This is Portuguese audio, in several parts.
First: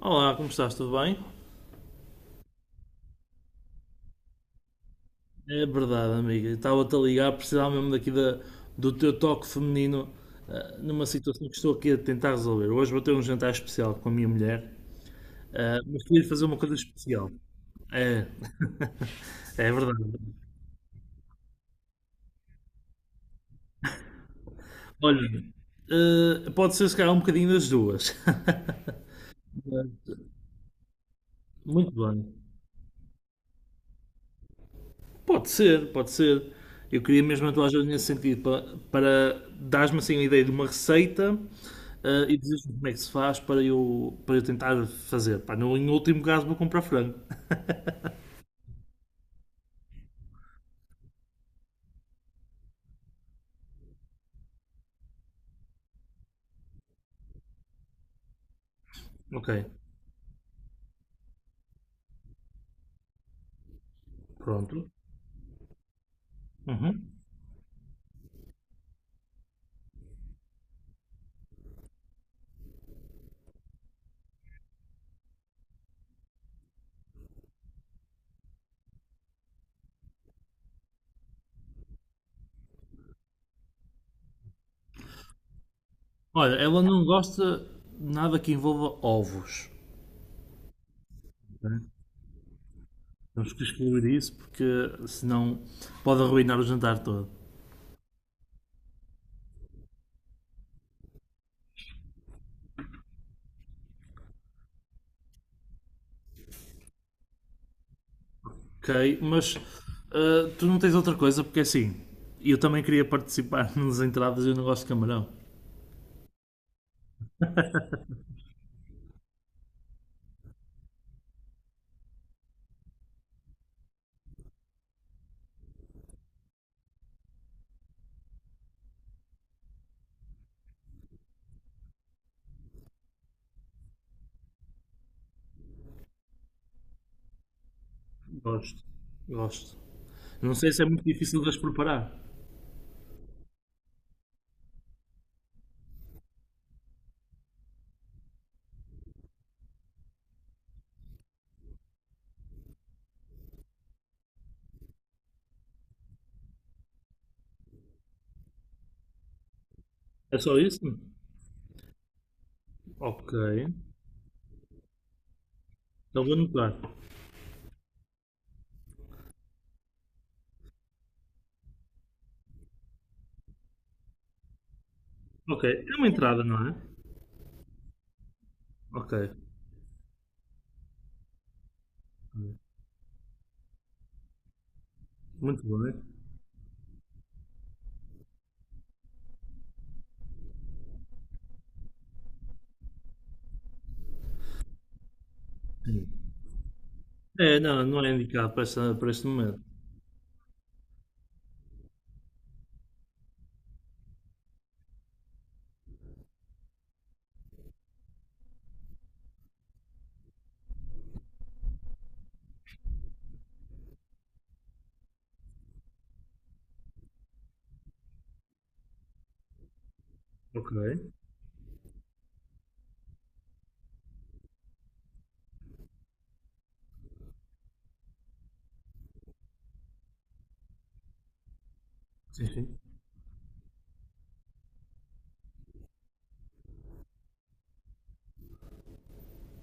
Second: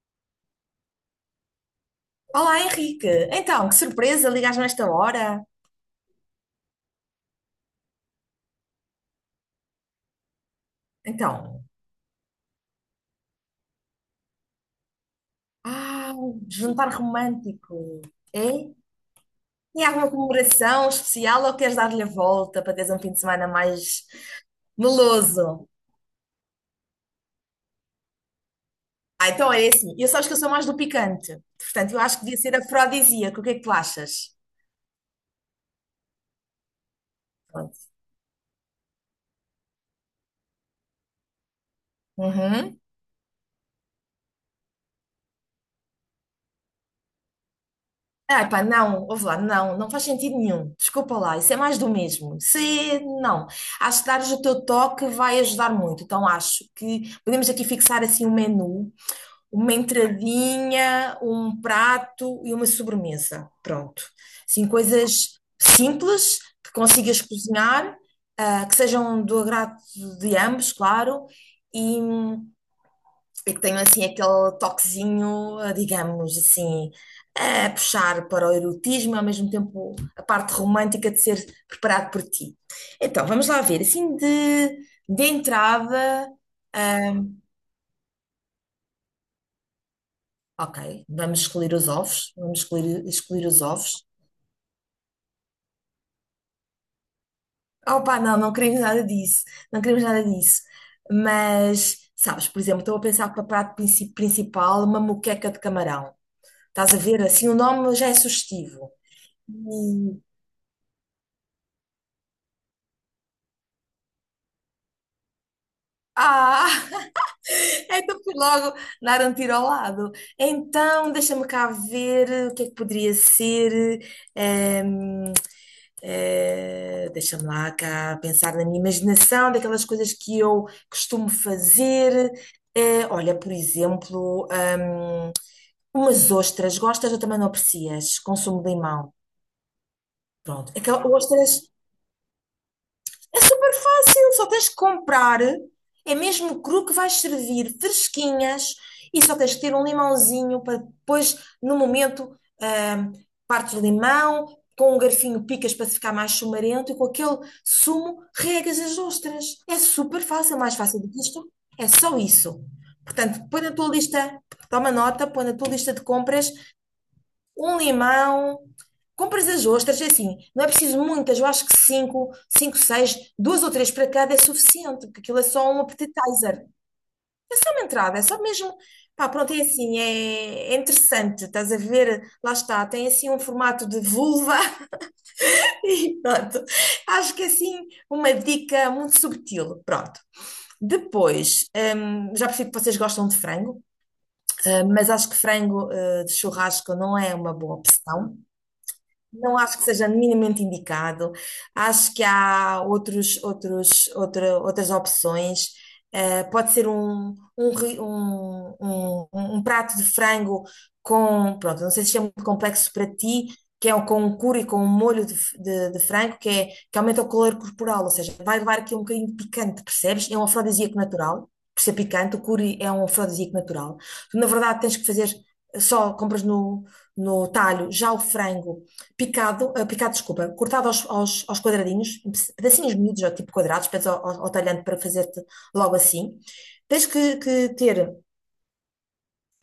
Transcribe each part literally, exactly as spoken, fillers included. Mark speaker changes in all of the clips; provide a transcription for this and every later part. Speaker 1: Olá, como estás? Tudo bem?
Speaker 2: Olá, Henrique. Então, que surpresa, ligas-me esta hora.
Speaker 1: É verdade, amiga. Estava-te a ligar, precisava mesmo daqui da, do teu toque feminino ah, numa situação que
Speaker 2: Então,
Speaker 1: estou aqui a tentar resolver. Hoje vou ter um jantar especial com a minha mulher, ah, mas
Speaker 2: ah,
Speaker 1: queria fazer uma coisa
Speaker 2: jantar
Speaker 1: especial.
Speaker 2: romântico.
Speaker 1: É,
Speaker 2: É?
Speaker 1: é
Speaker 2: Tem alguma
Speaker 1: verdade.
Speaker 2: comemoração especial ou queres dar-lhe a volta para teres um fim de semana mais
Speaker 1: Olha,
Speaker 2: meloso?
Speaker 1: ah, pode ser se calhar um bocadinho das duas.
Speaker 2: Ah, então é assim. Eu sabes que eu sou mais do picante.
Speaker 1: Muito
Speaker 2: Portanto, eu acho que
Speaker 1: bem.
Speaker 2: devia ser afrodisíaco. O que é que tu achas?
Speaker 1: Pode ser, pode ser. Eu queria mesmo a tua ajuda
Speaker 2: Pronto.
Speaker 1: nesse sentido, para, para dares-me assim uma ideia de uma receita ah, e dizes-me
Speaker 2: Uhum.
Speaker 1: como é que se faz para eu, para eu tentar fazer. Pá, no, em último caso vou comprar frango.
Speaker 2: Ah, pá, não, ouve lá, não, não faz sentido nenhum. Desculpa lá, isso é mais do mesmo. Se não. Acho que dares o teu toque vai ajudar muito. Então acho que podemos aqui fixar assim um menu,
Speaker 1: Ok,
Speaker 2: uma entradinha, um prato e uma sobremesa. Pronto. Assim,
Speaker 1: pronto.
Speaker 2: coisas simples que
Speaker 1: Uhum.
Speaker 2: consigas cozinhar, ah, que sejam do agrado de ambos, claro, e que tenho assim aquele toquezinho, eh, digamos assim, a puxar para o erotismo, ao mesmo tempo a parte romântica de ser preparado por ti. Então, vamos lá ver, assim de, de entrada,
Speaker 1: Olha, ela não
Speaker 2: hum,
Speaker 1: gosta de nada que envolva ovos.
Speaker 2: ok, vamos escolher
Speaker 1: Ok?
Speaker 2: os ovos, vamos escolher escolher
Speaker 1: Temos que
Speaker 2: os ovos.
Speaker 1: excluir isso porque senão pode arruinar o jantar todo.
Speaker 2: Opa, não, não queremos nada disso, não queremos nada disso. Mas, sabes, por exemplo, estou a pensar para prato princi- principal uma moqueca de camarão. Estás a ver, assim, o nome já é sugestivo.
Speaker 1: Ok, mas ah, tu não tens outra coisa porque assim, eu também queria participar nas entradas e eu não gosto de camarão.
Speaker 2: Ah, então fui logo dar um tiro ao lado. Então, deixa-me cá ver o que é que poderia ser. ehm, eh, deixa-me lá cá pensar na minha imaginação, daquelas coisas que eu costumo fazer. Eh, olha, por exemplo, ahm, umas ostras. Gostas ou também não aprecias? Consumo de
Speaker 1: Gosto,
Speaker 2: limão.
Speaker 1: gosto. Não sei
Speaker 2: Pronto.
Speaker 1: se é muito
Speaker 2: Aquelas
Speaker 1: difícil de
Speaker 2: ostras.
Speaker 1: as preparar.
Speaker 2: É super fácil, só tens que comprar. É mesmo cru que vais servir, fresquinhas, e só tens que ter um limãozinho para depois, no momento, ahm, partes o limão, com um garfinho picas para ficar mais chumarento e com aquele sumo regas as ostras. É super
Speaker 1: É
Speaker 2: fácil,
Speaker 1: só
Speaker 2: é mais
Speaker 1: isso?
Speaker 2: fácil do que isto. É só isso.
Speaker 1: Ok.
Speaker 2: Portanto, põe na tua lista, toma nota, põe na tua lista de
Speaker 1: Então vou
Speaker 2: compras
Speaker 1: anotar.
Speaker 2: um limão. Compras as ostras, é assim, não é preciso muitas, eu acho que cinco, cinco, seis, duas ou três para cada é suficiente, porque aquilo é
Speaker 1: Ok.
Speaker 2: só um
Speaker 1: É uma entrada,
Speaker 2: appetizer.
Speaker 1: não é?
Speaker 2: Então, uma entrada, é só mesmo.
Speaker 1: Ok.
Speaker 2: Pá, pronto, é assim, é, é interessante, estás a ver? Lá está, tem assim um formato de vulva
Speaker 1: Muito bem.
Speaker 2: e pronto. Acho que é assim uma dica muito subtil. Pronto. Depois, hum, já percebi que vocês gostam de frango, eh, mas acho que frango eh, de churrasco não é uma
Speaker 1: É,
Speaker 2: boa
Speaker 1: não, não é
Speaker 2: opção.
Speaker 1: indicado para, esta, para este
Speaker 2: Não
Speaker 1: momento.
Speaker 2: acho que seja minimamente indicado. Acho que há outros, outros, outra- outras opções. Eh, pode ser um, um, ri- um- um- um um prato de frango com, pronto, não sei se isto é muito complexo para ti, que é o- com um curry, com um molho de, f- de- de frango, que, é, que aumenta o calor corporal, ou seja, vai levar aqui um bocadinho de picante, percebes? É um
Speaker 1: Ok.
Speaker 2: afrodisíaco natural, por ser picante, o curry é um afrodisíaco natural. Tu, na verdade, tens que fazer, só compras no, no talho já o frango picado, ah, picado, desculpa, cortado aos, aos, aos quadradinhos, em
Speaker 1: Sim, sim.
Speaker 2: pedacinhos miúdos, ou tipo quadrados, depois ao, ao, ao talhante para fazer-te logo assim. Tens que, que ter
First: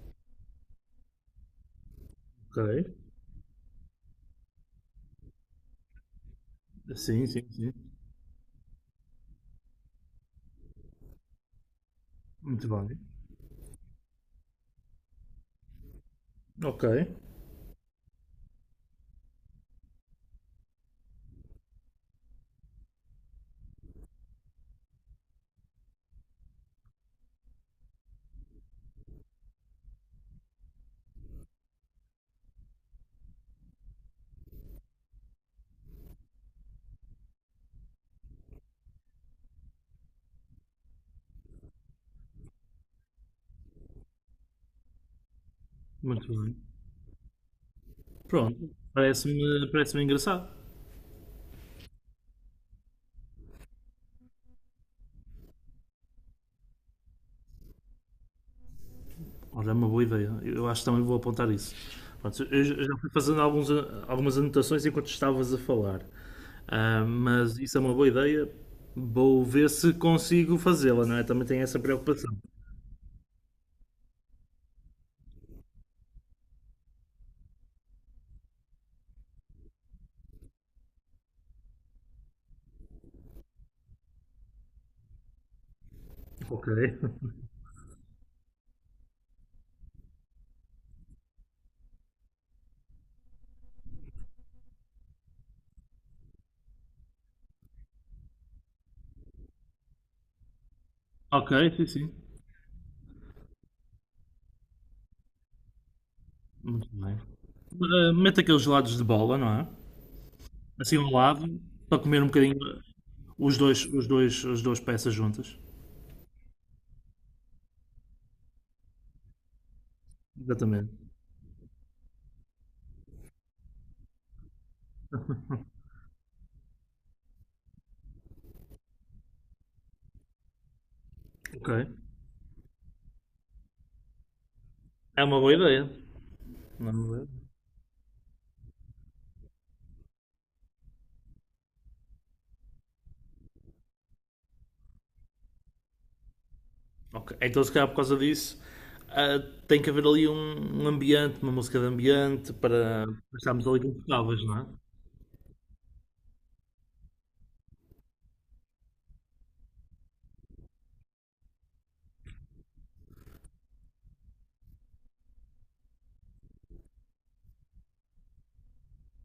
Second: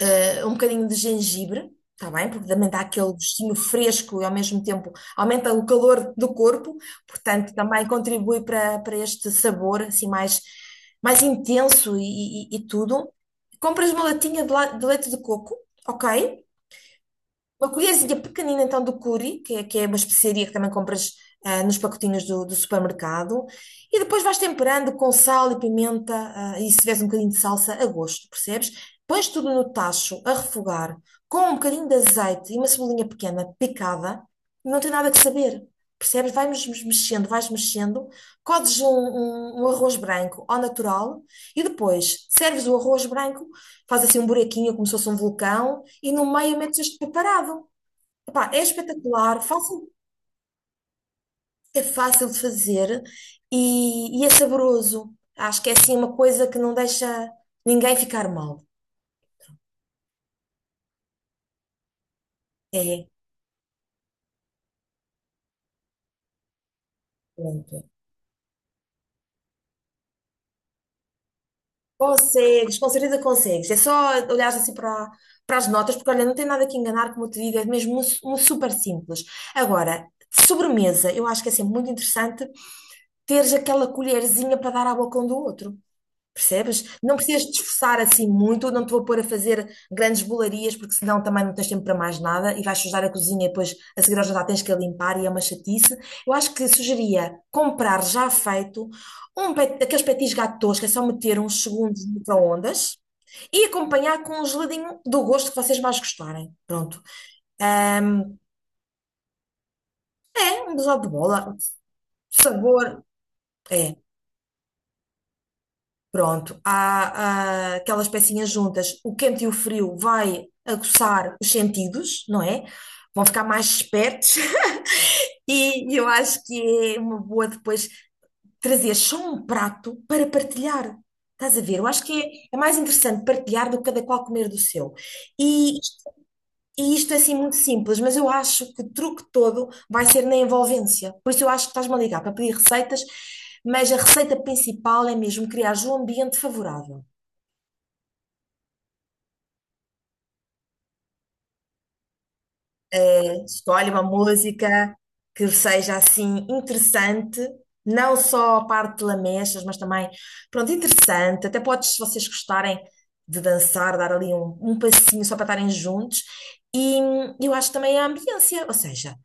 Speaker 2: ah, um bocadinho de gengibre, está bem? Porque também dá
Speaker 1: Ok.
Speaker 2: aquele gostinho fresco e ao mesmo tempo aumenta o calor do corpo,
Speaker 1: Sim, sim,
Speaker 2: portanto
Speaker 1: sim.
Speaker 2: também contribui para, para este sabor assim mais, mais intenso e, e-
Speaker 1: Muito
Speaker 2: e
Speaker 1: bem.
Speaker 2: tudo. Compras uma latinha de, la- de leite de coco, ok?
Speaker 1: Ok.
Speaker 2: Uma colherzinha pequenina, então, do curry, que é, que é uma especiaria que também compras ah, nos pacotinhos do, do supermercado. E depois vais temperando com sal e pimenta, ah, e se tiveres um bocadinho de salsa, a gosto, percebes? Pões tudo no tacho a refogar com um bocadinho de azeite e uma cebolinha pequena picada. Não tem nada que saber, percebes? Vais mes- mexendo, vais mexendo. Codes um, um um arroz branco ao natural e depois serves o arroz branco, faz assim um buraquinho como se fosse um vulcão e no
Speaker 1: Muito bem.
Speaker 2: meio metes este preparado. Epá, é
Speaker 1: Pronto.
Speaker 2: espetacular,
Speaker 1: Parece-me
Speaker 2: fácil,
Speaker 1: parece engraçado.
Speaker 2: é fácil de fazer e, e é saboroso. Acho que é assim uma coisa que não deixa ninguém ficar mal.
Speaker 1: Olha, é uma boa ideia. Eu acho que também vou apontar isso. Pronto, eu já eu já
Speaker 2: É,
Speaker 1: fui fazendo alguns, a- algumas anotações enquanto estavas a falar. Ah, mas isso é
Speaker 2: pronto.
Speaker 1: uma boa ideia. Vou ver se consigo fazê-la, não é? Também tenho essa preocupação.
Speaker 2: Consegues, com certeza consegues. É só olhares assim para, para as notas, porque olha, não tem nada que enganar, como eu te digo, é mesmo um, su- um super simples. Agora, de sobremesa, eu acho que é sempre muito interessante teres aquela colherzinha para dar à boca um do outro.
Speaker 1: Ok.
Speaker 2: Percebes? Não precisas te esforçar assim muito, não te vou pôr a fazer grandes bolarias, porque senão também não tens tempo para mais nada e vais sujar a cozinha e depois a seguir ao jantar tens que a limpar e é uma chatice. Eu acho que sugeria comprar já feito um pet, daqueles petis gatos, que é só meter
Speaker 1: Ok,
Speaker 2: uns
Speaker 1: sim,
Speaker 2: segundos no
Speaker 1: sim.
Speaker 2: micro-ondas e acompanhar com um geladinho do gosto que vocês mais gostarem.
Speaker 1: Muito
Speaker 2: Pronto.
Speaker 1: bem. Ah,
Speaker 2: Ahm,
Speaker 1: mete aqueles gelados de bola, não é?
Speaker 2: é um
Speaker 1: Assim
Speaker 2: biscoito de
Speaker 1: ao
Speaker 2: bola,
Speaker 1: lado, para comer um bocadinho
Speaker 2: sabor.
Speaker 1: os dois,
Speaker 2: É.
Speaker 1: os dois, as duas peças juntas.
Speaker 2: Pronto, há, ah, aquelas pecinhas juntas, o quente e o frio vai
Speaker 1: Exatamente.
Speaker 2: aguçar os sentidos, não é? Vão ficar mais espertos e eu acho que é uma boa depois trazer só um prato para partilhar. Estás a
Speaker 1: Ok.
Speaker 2: ver? Eu acho que é, é mais interessante partilhar do que cada qual comer do seu.
Speaker 1: É uma boa
Speaker 2: E,
Speaker 1: ideia. É uma
Speaker 2: e isto
Speaker 1: boa
Speaker 2: é
Speaker 1: ideia.
Speaker 2: assim muito simples, mas eu acho que o truque todo vai ser na envolvência. Por isso eu acho que estás-me a ligar para pedir receitas, mas a receita principal é mesmo criar um ambiente favorável.
Speaker 1: Ok, então, se calhar por causa disso, ah, tem que haver ali um, um ambiente, uma música de ambiente para para estarmos ali
Speaker 2: Escolhe uma
Speaker 1: confortáveis, não é?
Speaker 2: música que seja assim interessante, não só a parte de lamechas, mas também, pronto, interessante. Até podes, se vocês gostarem de dançar, dar ali um, um passinho só para estarem juntos. E hum, eu acho também a ambiência, ou seja,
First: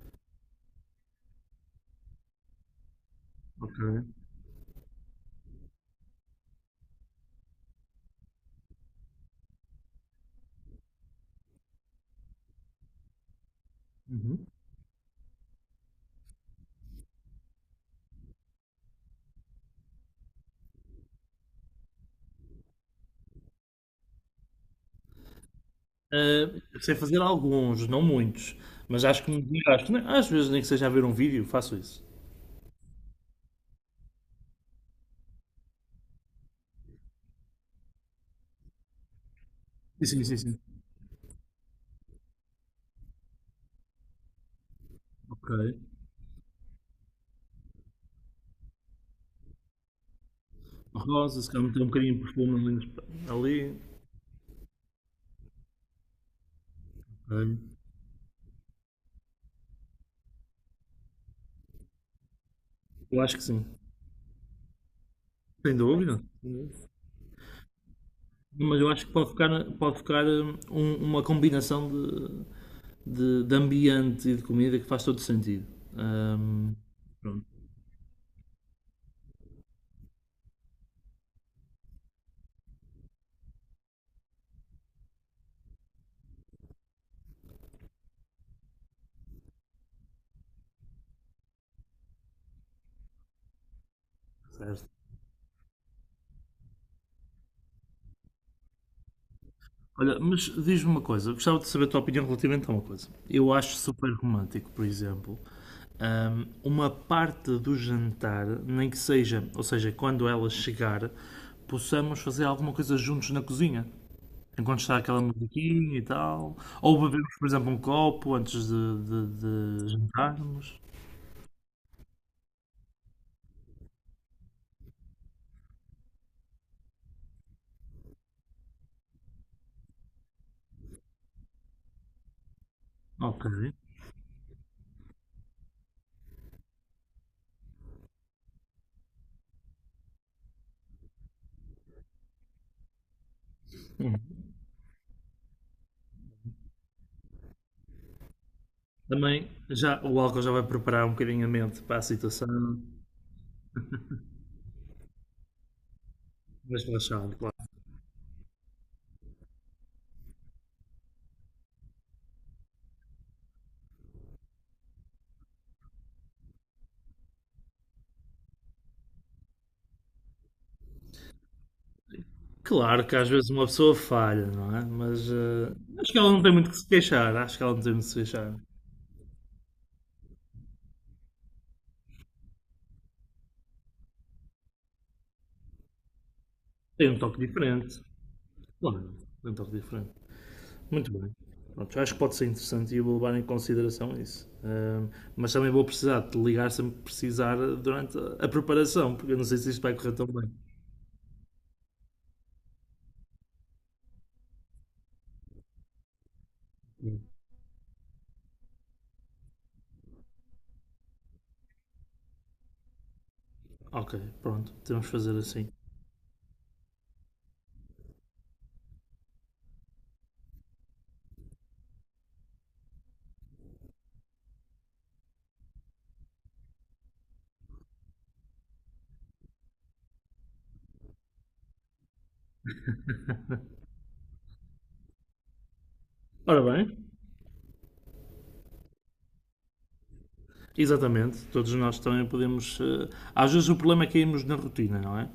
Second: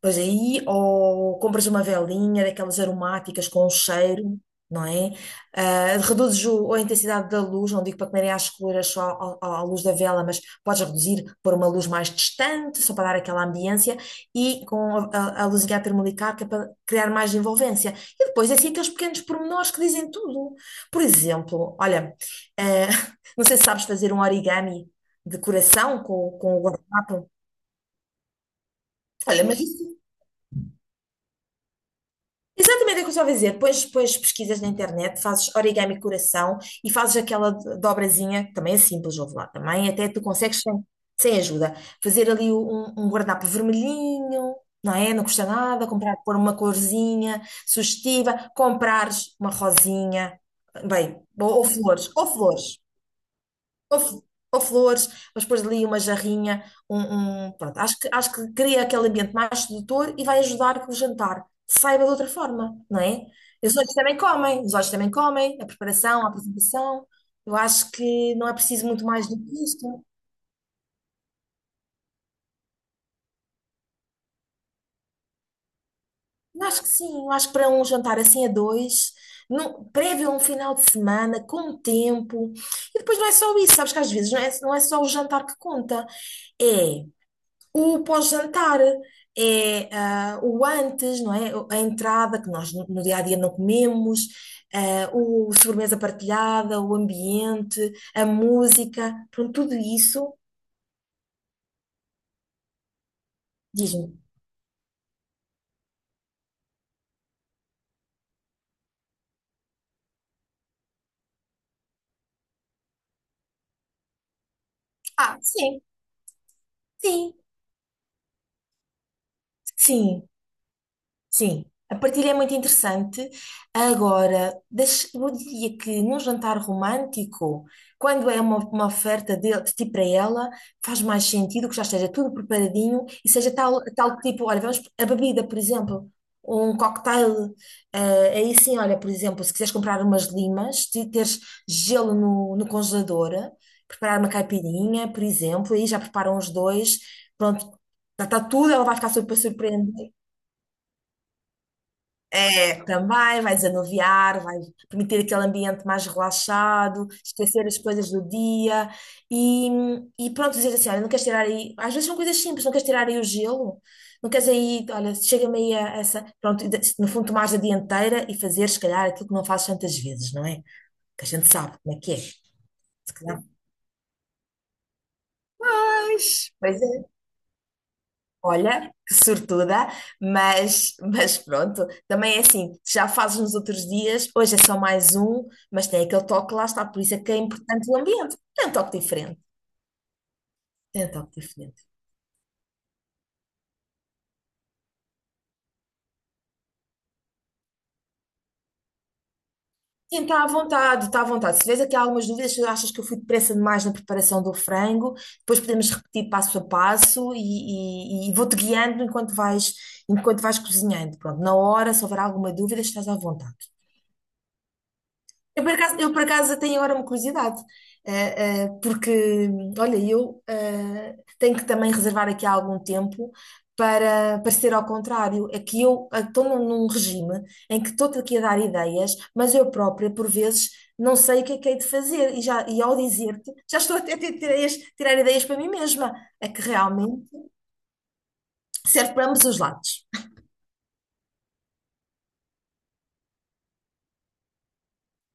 Speaker 2: pois aí, ou compras uma velinha daquelas aromáticas com um
Speaker 1: Ok.
Speaker 2: cheiro, não é? Ah, reduzes o- a intensidade da luz, não digo para comerem às escuras só ao- ao- à luz da vela, mas podes reduzir, pôr uma luz mais distante, só para dar aquela ambiência,
Speaker 1: Uhum.
Speaker 2: e com a, a, a luzinha termolicar, que é para criar mais envolvência. E depois, é assim, aqueles pequenos pormenores que dizem tudo. Por exemplo, olha, ah, não sei se sabes fazer um origami de coração com,
Speaker 1: Ah,
Speaker 2: com o
Speaker 1: sei fazer
Speaker 2: guardanapo.
Speaker 1: alguns, não muitos, mas acho que me
Speaker 2: Olha, mas
Speaker 1: desgasto.
Speaker 2: isso,
Speaker 1: Nem- Às vezes, nem que seja a ver um vídeo, faço isso.
Speaker 2: exatamente é o que eu estava a dizer. Depois, depois pesquisas na internet, fazes origami coração e fazes aquela do- dobrazinha, que também é simples, ouve lá, também até tu
Speaker 1: Sim, sim, sim. sim.
Speaker 2: consegues sem, sem ajuda. Fazer ali um, um um guardanapo vermelhinho, não é? Não custa
Speaker 1: Ok.
Speaker 2: nada, comprar, pôr uma corzinha sugestiva, comprares uma rosinha, bem,
Speaker 1: Rosa, se
Speaker 2: ou, ou
Speaker 1: calhar meter um
Speaker 2: flores,
Speaker 1: bocadinho de
Speaker 2: ou
Speaker 1: perfume ali.
Speaker 2: flores
Speaker 1: nos- ali.
Speaker 2: ou, fl- ou flores, mas depois ali uma jarrinha,
Speaker 1: Ok.
Speaker 2: um, um- pronto, acho que, acho que cria aquele ambiente mais sedutor e vai ajudar que o jantar saiba de outra forma, não
Speaker 1: Eu
Speaker 2: é?
Speaker 1: acho que sim.
Speaker 2: E os olhos também comem, os olhos também comem, a
Speaker 1: Sem dúvida.
Speaker 2: preparação, a
Speaker 1: Sem dúvida.
Speaker 2: apresentação, eu acho que não é
Speaker 1: Mas
Speaker 2: preciso
Speaker 1: eu
Speaker 2: muito
Speaker 1: acho que
Speaker 2: mais
Speaker 1: pode
Speaker 2: do
Speaker 1: ficar,
Speaker 2: que
Speaker 1: pode
Speaker 2: isto.
Speaker 1: ficar hum, um- uma combinação de, de, de ambiente e de comida que faz todo sentido.
Speaker 2: Eu
Speaker 1: Ahm,
Speaker 2: acho que sim, eu
Speaker 1: pronto,
Speaker 2: acho que para um jantar assim a dois, num, prévio a um final de semana, com tempo, e depois não é só isso, sabes que às vezes não é, não é só o jantar que conta, é o pós-jantar, é ah, o antes, não é? A entrada que nós no dia a dia não comemos,
Speaker 1: certo.
Speaker 2: ah, o sobremesa partilhada, o ambiente, a música, pronto, tudo
Speaker 1: Olha,
Speaker 2: isso.
Speaker 1: mas diz-me uma coisa, gostava de saber a tua opinião relativamente a uma coisa. Eu acho super
Speaker 2: Diz-me.
Speaker 1: romântico, por exemplo, ahm, uma parte do jantar, nem que seja, ou seja, quando ela chegar, possamos fazer alguma coisa juntos na cozinha. Enquanto está aquela
Speaker 2: Ah, sim,
Speaker 1: musiquinha e tal. Ou bebemos,
Speaker 2: sim,
Speaker 1: por exemplo, um copo antes de, de- de
Speaker 2: sim.
Speaker 1: jantarmos.
Speaker 2: Sim, a partilha é muito interessante. Agora, deixa- eu diria que num jantar romântico, quando é uma, uma oferta de, de ti para ela, faz mais sentido que já esteja tudo preparadinho e
Speaker 1: Ok.
Speaker 2: seja tal, tal tipo, olha, vamos, a bebida, por exemplo, um cocktail. Eh, aí sim, olha, por exemplo, se quiseres comprar umas limas, te- teres gelo no, no congelador, preparar uma caipirinha, por exemplo, aí já preparam os dois, pronto, está tudo, ela vai ficar super
Speaker 1: Também já,
Speaker 2: surpreendida.
Speaker 1: o álcool já vai preparar um bocadinho a mente para a situação,
Speaker 2: É, também, vai desanuviar, vai permitir aquele ambiente mais
Speaker 1: mas
Speaker 2: relaxado,
Speaker 1: relaxado, claro.
Speaker 2: esquecer as coisas do dia e, e pronto, dizer assim, olha, não queres tirar aí, às vezes são coisas simples, não queres tirar aí o gelo, não queres aí, olha, chega-me aí a essa, pronto, e de- no fundo tomares a dianteira e fazer, se calhar, aquilo que não fazes tantas vezes, não é? Que a gente sabe como é que é. Se
Speaker 1: Claro que às
Speaker 2: calhar,
Speaker 1: vezes uma pessoa falha, não é? Mas eh, acho que ela não
Speaker 2: pois.
Speaker 1: tem muito que
Speaker 2: Pois
Speaker 1: se
Speaker 2: é.
Speaker 1: queixar, acho que ela não tem muito que se queixar.
Speaker 2: Olha, que sortuda, mas, mas pronto, também é assim, já fazes nos outros dias, hoje é só mais um, mas tem aquele toque, lá está, por
Speaker 1: Tem
Speaker 2: isso
Speaker 1: um
Speaker 2: é que é
Speaker 1: toque
Speaker 2: importante o
Speaker 1: diferente,
Speaker 2: ambiente, tem um toque
Speaker 1: claro,
Speaker 2: diferente,
Speaker 1: tem um toque diferente.
Speaker 2: tem
Speaker 1: Muito
Speaker 2: um
Speaker 1: bem.
Speaker 2: toque diferente.
Speaker 1: Pronto, acho que pode ser interessante e eu vou levar em consideração isso. Ahm, mas também vou precisar de te ligar se me precisar durante a a preparação, porque eu não sei se isto vai correr
Speaker 2: Sim,
Speaker 1: tão
Speaker 2: está à
Speaker 1: bem.
Speaker 2: vontade, está à vontade. Se tiveres aqui algumas dúvidas, se achas que eu fui depressa demais na preparação do frango, depois podemos repetir passo a passo e, e- e vou-te guiando enquanto vais, enquanto vais cozinhando. Pronto, na hora, se houver alguma dúvida, estás à vontade.
Speaker 1: Ok, pronto, temos que fazer
Speaker 2: Eu
Speaker 1: assim.
Speaker 2: por acaso, eu por acaso tenho agora uma curiosidade, eh, eh, porque, olha, eu eh, tenho que também reservar aqui algum tempo para, para ser ao contrário. É que eu eh, estou num, num regime em que estou-te aqui a dar ideias, mas eu própria, por vezes, não sei o que é que hei de fazer. E, já, e ao dizer-te, já estou até a ter- ter ideias- tirar ideias para mim mesma. É que
Speaker 1: Ora bem.
Speaker 2: realmente serve para ambos os lados.
Speaker 1: Exatamente, todos nós também podemos. eh, Às vezes o problema é cairmos na rotina, não é?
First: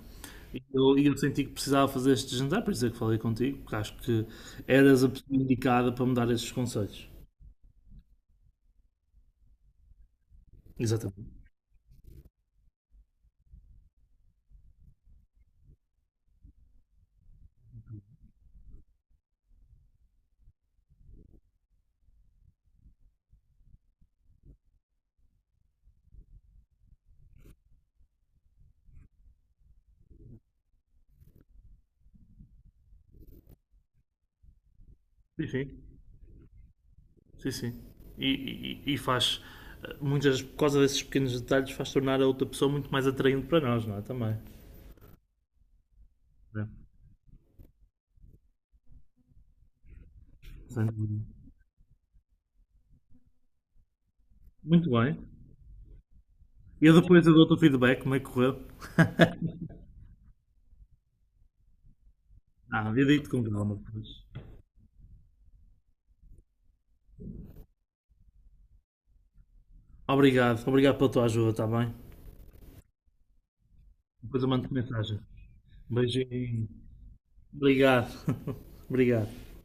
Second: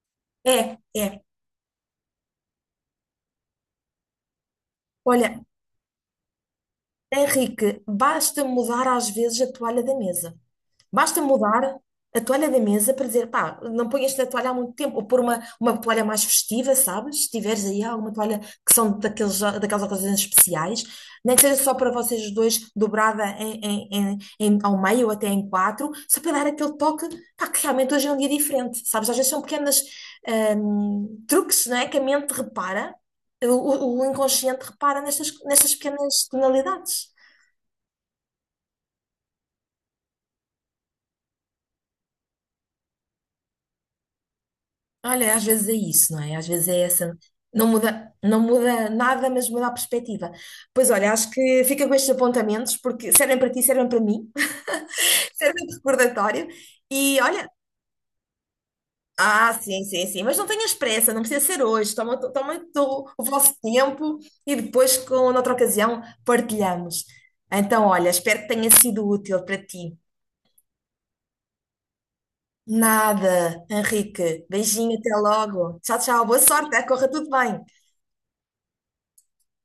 Speaker 1: E
Speaker 2: É,
Speaker 1: eu, e eu
Speaker 2: é.
Speaker 1: senti que precisava fazer este jantar, por isso é que falei contigo, porque acho que eras a pessoa
Speaker 2: Olha,
Speaker 1: indicada para me dar esses conselhos.
Speaker 2: Henrique, basta mudar às vezes a toalha da mesa. Basta
Speaker 1: Exatamente.
Speaker 2: mudar a toalha da mesa para dizer, pá, não ponhas esta toalha há muito tempo, ou pôr uma, uma toalha mais festiva, sabes? Se tiveres aí alguma toalha que são daqueles, daquelas ocasiões especiais, nem que seja só para vocês os dois, dobrada em, em- em- em- ao meio ou até em quatro, só para dar aquele toque, pá, que realmente hoje é um dia diferente, sabes? Às vezes são pequenas hum, truques, não é? Que a mente repara, o, o- o inconsciente repara nestas,
Speaker 1: Sim,
Speaker 2: nestas
Speaker 1: sim.
Speaker 2: pequenas tonalidades.
Speaker 1: Sim, sim. E, e- e faz, eh, muitas, por causa desses pequenos detalhes, faz tornar a outra pessoa muito mais atraente para nós, não é? Também.
Speaker 2: Olha, às vezes é isso, não é? Às
Speaker 1: É,
Speaker 2: vezes é essa. Não muda, não muda nada, mas muda a perspectiva.
Speaker 1: sem
Speaker 2: Pois olha,
Speaker 1: dúvida.
Speaker 2: acho que fica com estes apontamentos, porque servem para ti, servem para mim,
Speaker 1: Muito bem.
Speaker 2: servem de recordatório.
Speaker 1: E eu
Speaker 2: E
Speaker 1: depois eu
Speaker 2: olha,
Speaker 1: dou-te o feedback, como é que correu?
Speaker 2: ah, sim, sim, sim, mas não tenhas pressa, não precisa ser hoje. Toma, toma
Speaker 1: Ah, havia
Speaker 2: o o
Speaker 1: dito com
Speaker 2: vosso
Speaker 1: calma, pois.
Speaker 2: tempo e depois, com noutra ocasião, partilhamos. Então, olha, espero que tenha sido útil para ti.
Speaker 1: Obrigado, obrigado pela tua ajuda, está bem?
Speaker 2: Nada,
Speaker 1: Depois
Speaker 2: Henrique.
Speaker 1: eu mando
Speaker 2: Beijinho, até
Speaker 1: mensagem.
Speaker 2: logo. Tchau, tchau. Boa
Speaker 1: Beijinho.
Speaker 2: sorte, eh? Corra tudo bem.
Speaker 1: Obrigado. Obrigado.